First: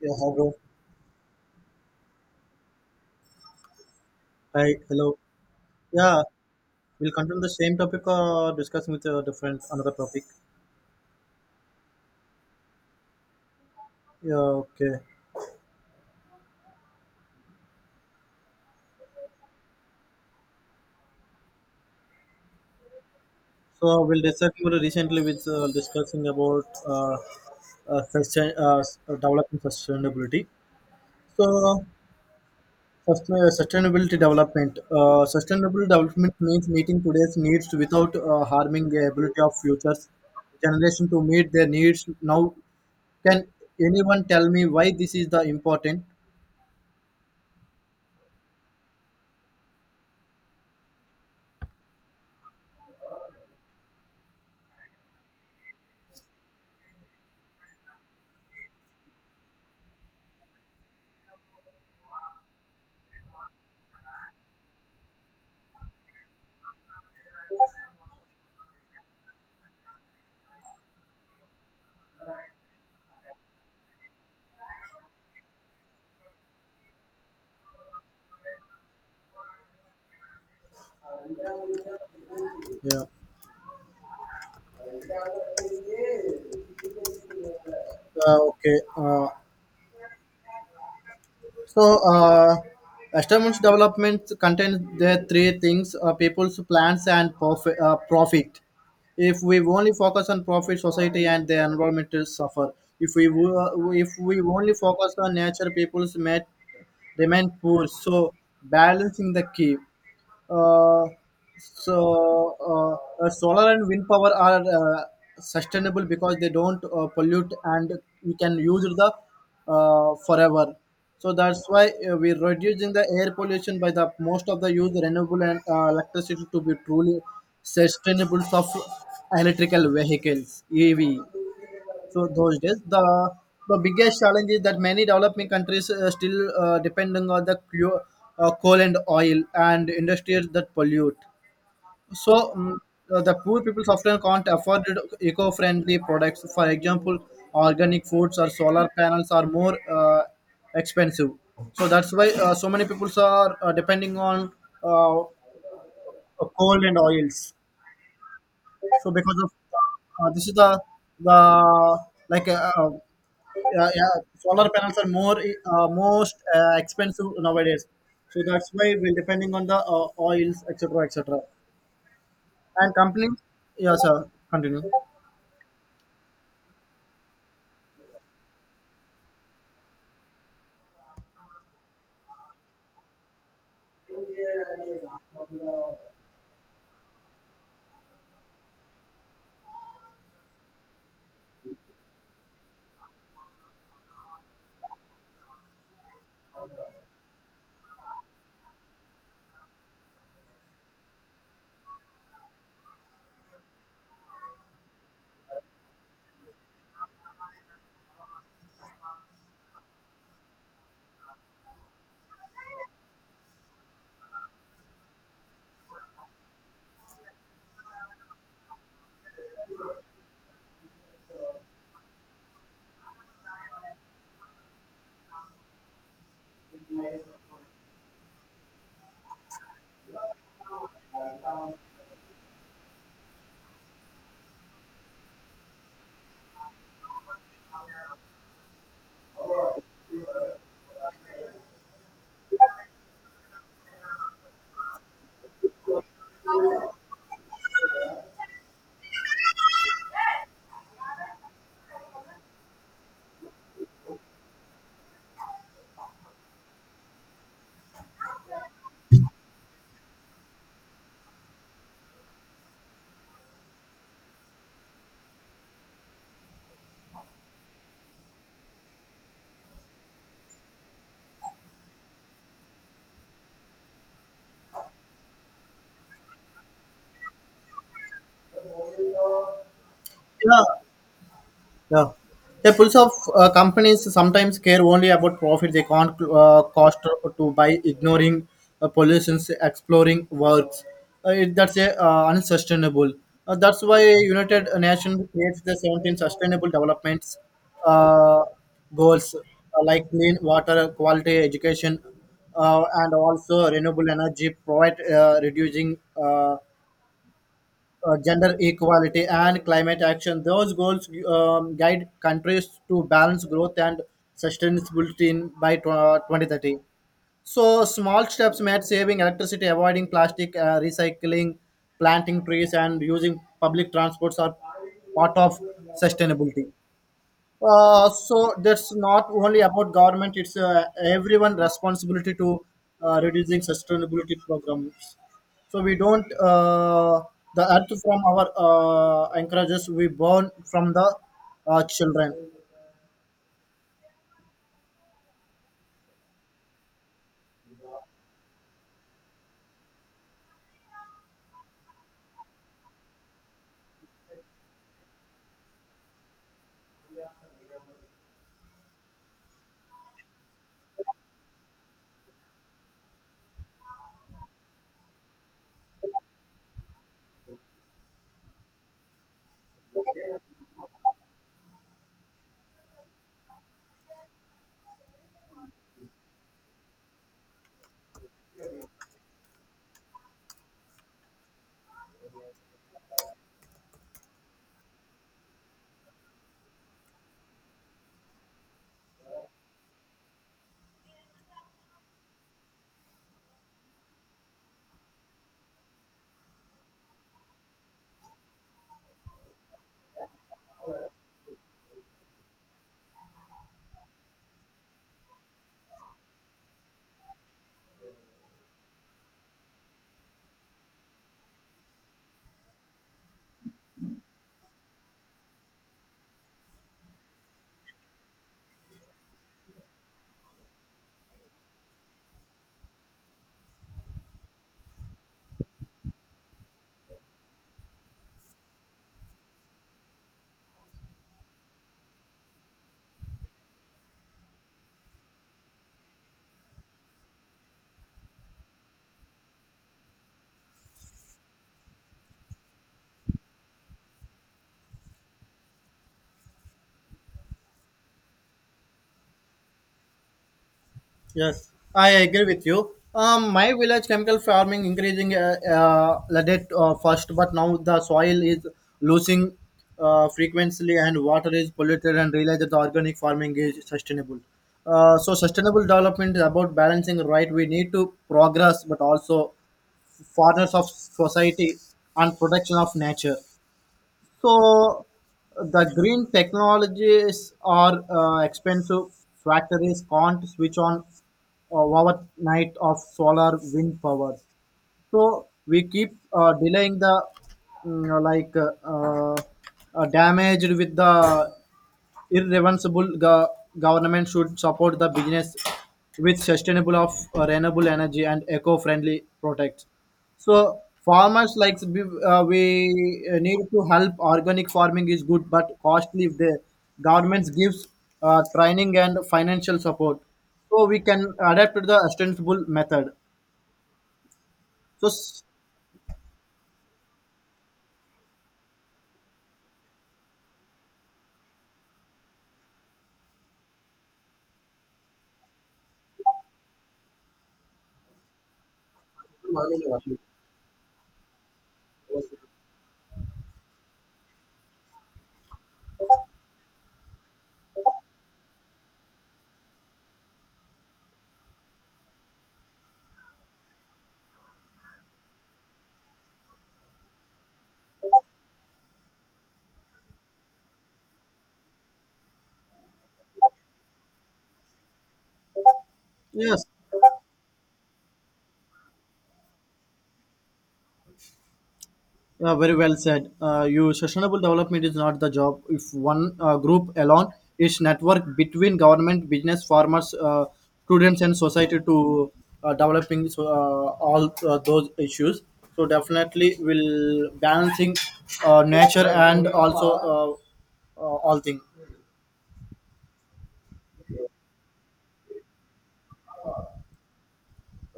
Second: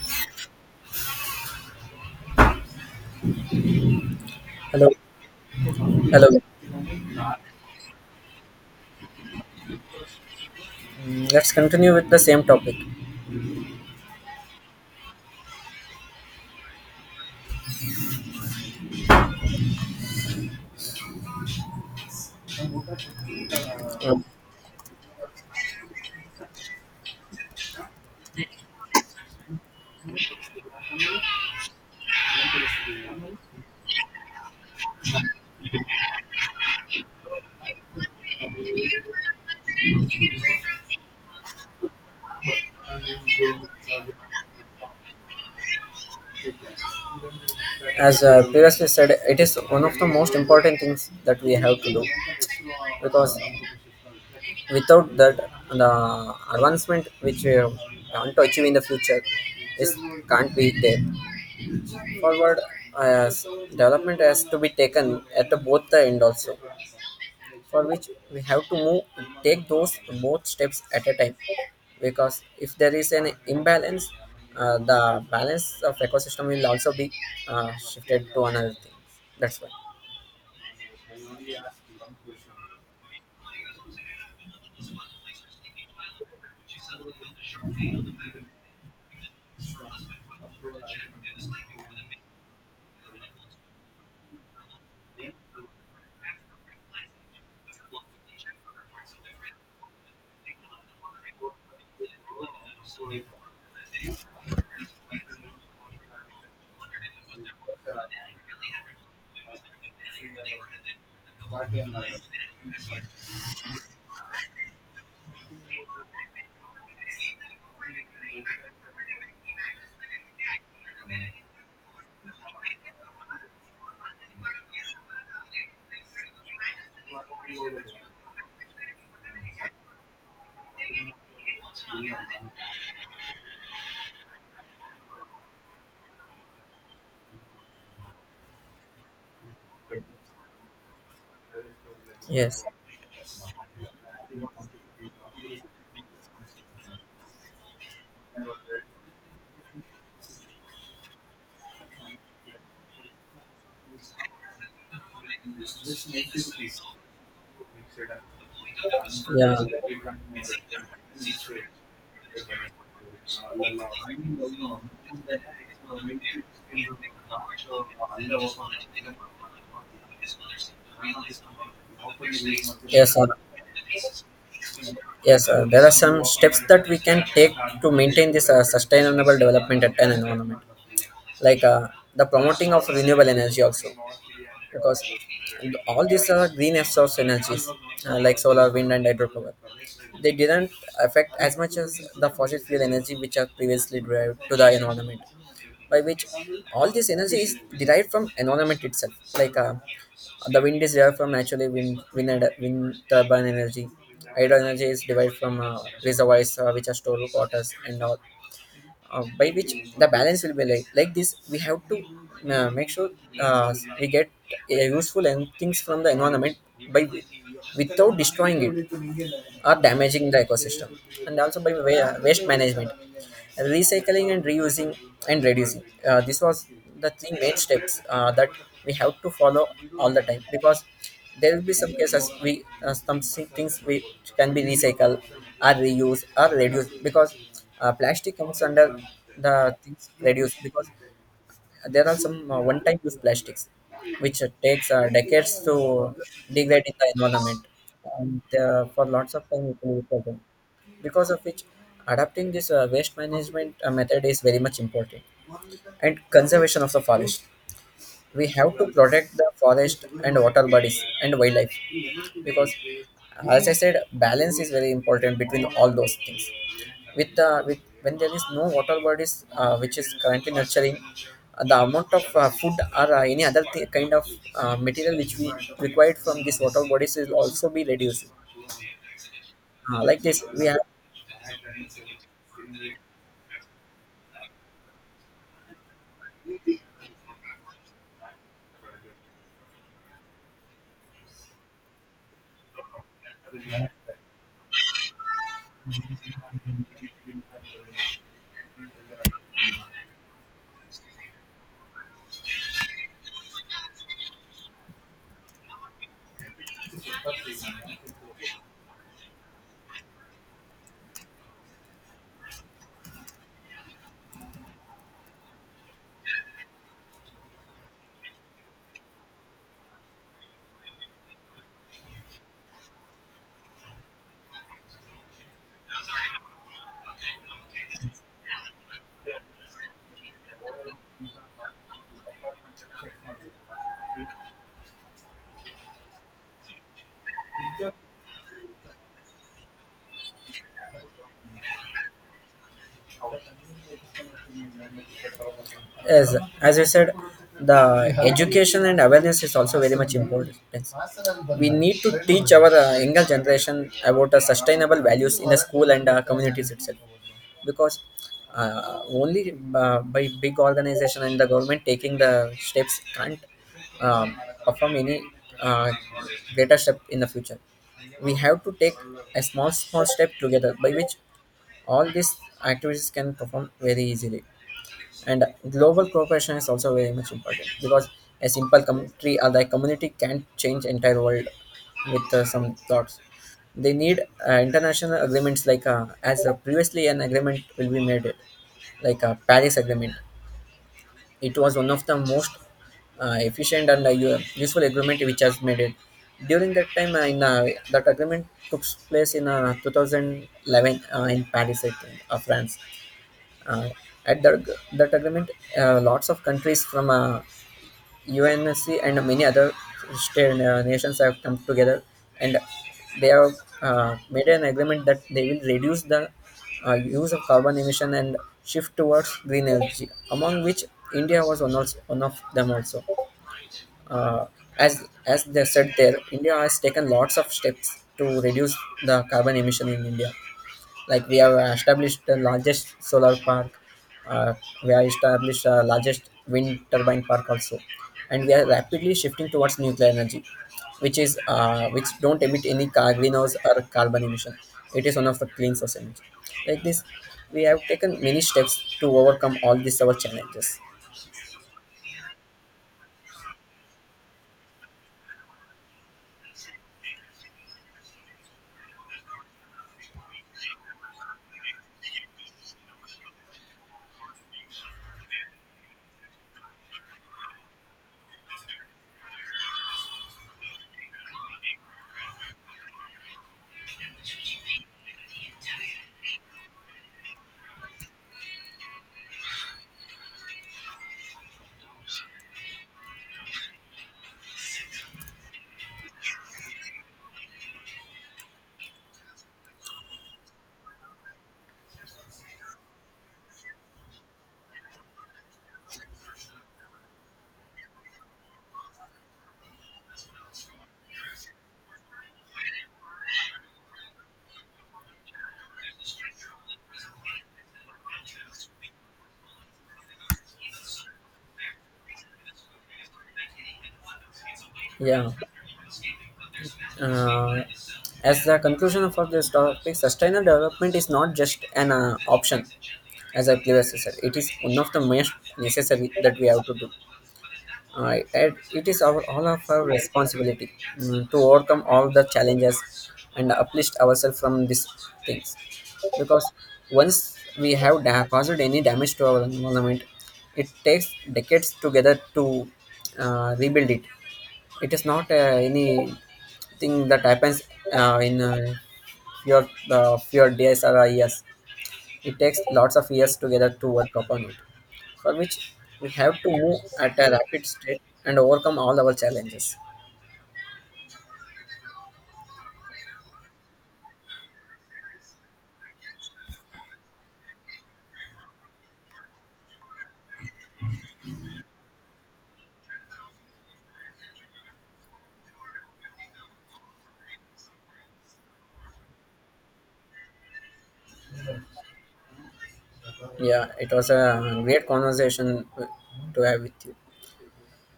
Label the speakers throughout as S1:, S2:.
S1: Yeah, hello. Hi,
S2: Hello,
S1: hello. Yeah,
S2: hello.
S1: we'll continue the same topic or discussing with a different another topic.
S2: Let's continue with the same topic.
S1: Yeah, okay. So we'll
S2: Um,
S1: discuss about recently with discussing about sustain, development sustainability. So first, sustainability development. Sustainable development means meeting today's needs without harming the ability of future generation to meet their needs. Now, can anyone tell me why this is the important?
S2: as previously said, it is one of the most important things that we have to do because without that, the advancement which we want to achieve in the future is can't be there. Forward, uh, development has to be taken at the both the end also, for which we have to move take those both steps at a time because if there is an imbalance, the balance of ecosystem will also be shifted to another thing, that's why.
S1: Yeah. Uh, okay. Uh, so, uh, Established developments contain the three things: people's plans and profit. Profit. If we only focus on profit, society and the environment will suffer. If we only focus on nature, people's may remain poor. So, balancing the key. Uh, Solar and wind power are sustainable because they don't pollute and we can use the forever. So that's why we're reducing the air pollution by the most of the use renewable and electricity to be truly sustainable of electrical vehicles EV. So those days the biggest challenge is that many developing countries still depending on the coal and oil and industries that pollute so
S2: Yes.
S1: the poor people often can't afford eco-friendly products. For example, organic foods or solar panels are more expensive. So that's why so many people are depending on uh, coal and oils. So because of this is the like uh, uh, yeah, yeah, solar panels are more most expensive nowadays. So that's why we're depending on the oils, etc., etc and companies yeah sir continue
S2: Yes, there are some steps that we can take to maintain this sustainable development at an environment, like the promoting of renewable energy also, because all these are green source energies, like solar, wind, and hydropower. They didn't affect as much as the fossil fuel energy which are previously derived to the environment, by which all this energy is derived from environment itself, like. The wind is derived from naturally wind, wind turbine energy. Hydro energy is derived from reservoirs, which are stored waters and all. By which the balance will be like this. We have to make sure uh, we get useful and things from the environment by without destroying it are damaging the ecosystem. And also by waste management, recycling and reusing and reducing. This was the three main steps that we have to follow all the time, because there will be some cases we some things we can be recycled or reused or reduced, because plastic comes under the things reduced, because there are some one-time use plastics which takes decades to degrade in the environment, and for lots of time it will be problem, because of which adapting this waste management method is very much important, and conservation of the forest. We have to protect the forest and water bodies and wildlife, because as I said balance is very important between all those things. With when there is no water bodies, which is currently nurturing the amount of food or any other kind of material which we required from these water bodies will also be reduced. Like this
S1: yeah
S2: we have.
S1: yeah. The pulse of companies sometimes care only about profit they can't cost to buy ignoring pollutions exploring works. That's unsustainable. That's why united nations creates the 17 sustainable developments uh, goals like clean water quality education and also renewable energy provide reducing uh, gender equality and climate action. Those goals guide countries to balance growth and sustainability by 2030. So, small steps made saving electricity, avoiding plastic, recycling, planting trees, and using public transports are part of sustainability. So that's not only about government; it's everyone responsibility to reducing sustainability programs. So we don't the earth from our anchorages; we burn from the children.
S2: As you said, the education and awareness is also very much important. We need to teach our younger generation about sustainable values in the school and communities itself, because only by big organization and the government taking the steps can't um, perform any uh, greater step in the future. We have to take a small step together, by which all these activities can perform very easily. And global cooperation is also very much important, because a simple country or the community can't change entire world with some thoughts. They need international agreements, like as previously an agreement will be made, like a Paris Agreement. It was one of the most efficient and useful agreement which has made it. During that time, in that agreement took place in 2011 in Paris, I think, France. Uh, at that, that agreement, lots of countries from UNSC and many other state, nations have come together, and they have made an agreement that they will reduce the use of carbon emission and shift towards green energy, among which India was one, also, one of them also. Uh, as they said there, India has taken lots of steps to reduce the carbon emission in India. Like we have established the largest solar park, uh, we have established the largest wind turbine park also, and we are rapidly shifting towards nuclear energy, which is which don't emit any car greenhouse or carbon emission. It is one of the clean source energy. Like this we have taken many steps to overcome all these our challenges.
S1: Yes, I agree with you. My village chemical farming increasing leaded first, but now the soil is losing frequency and water is polluted and realize that the organic farming is sustainable. So sustainable development is about balancing right. We need to progress, but also fathers of society and protection of nature. So the green technologies are expensive. Factories can't switch on overnight of solar wind power. So we keep delaying the mm, like uh, uh, damaged with the irreversible government should support the business with sustainable of renewable energy and eco-friendly products. So farmers like we, we need to help. Organic farming is good but costly. If the governments gives training and financial support, so we can adapt to the sustainable method. So
S2: Yeah,
S1: s-
S2: uh, as the conclusion of our this topic, sustainable development is not just an option, as a clever sister. It is one of the most necessary that we have to do. And it is our all of our responsibility, to overcome all the challenges and uplift ourselves from these things. Because once we have caused any damage to our environment, it takes decades together to rebuild it. It is not any thing that happens in your few days or years. It takes lots of years together to work upon it, for which we have to
S1: yes.
S2: move at a rapid state and overcome all our challenges.
S1: Very well said. You sustainable development is not the job. If one group alone, its network between government, business, farmers, students, and society to developing so, all those issues. So definitely, will balancing nature and also all things.
S2: Yeah, it was a great conversation to have with you.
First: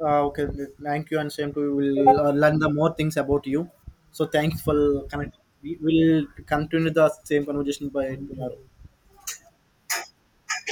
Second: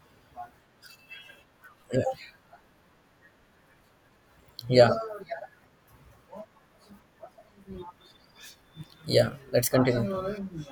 S1: Okay, thank you, and same to you.
S2: Yeah,
S1: We'll learn the more things about you. So thanks for
S2: yeah.
S1: connect. We will continue the same conversation by tomorrow.
S2: Yeah. Let's continue.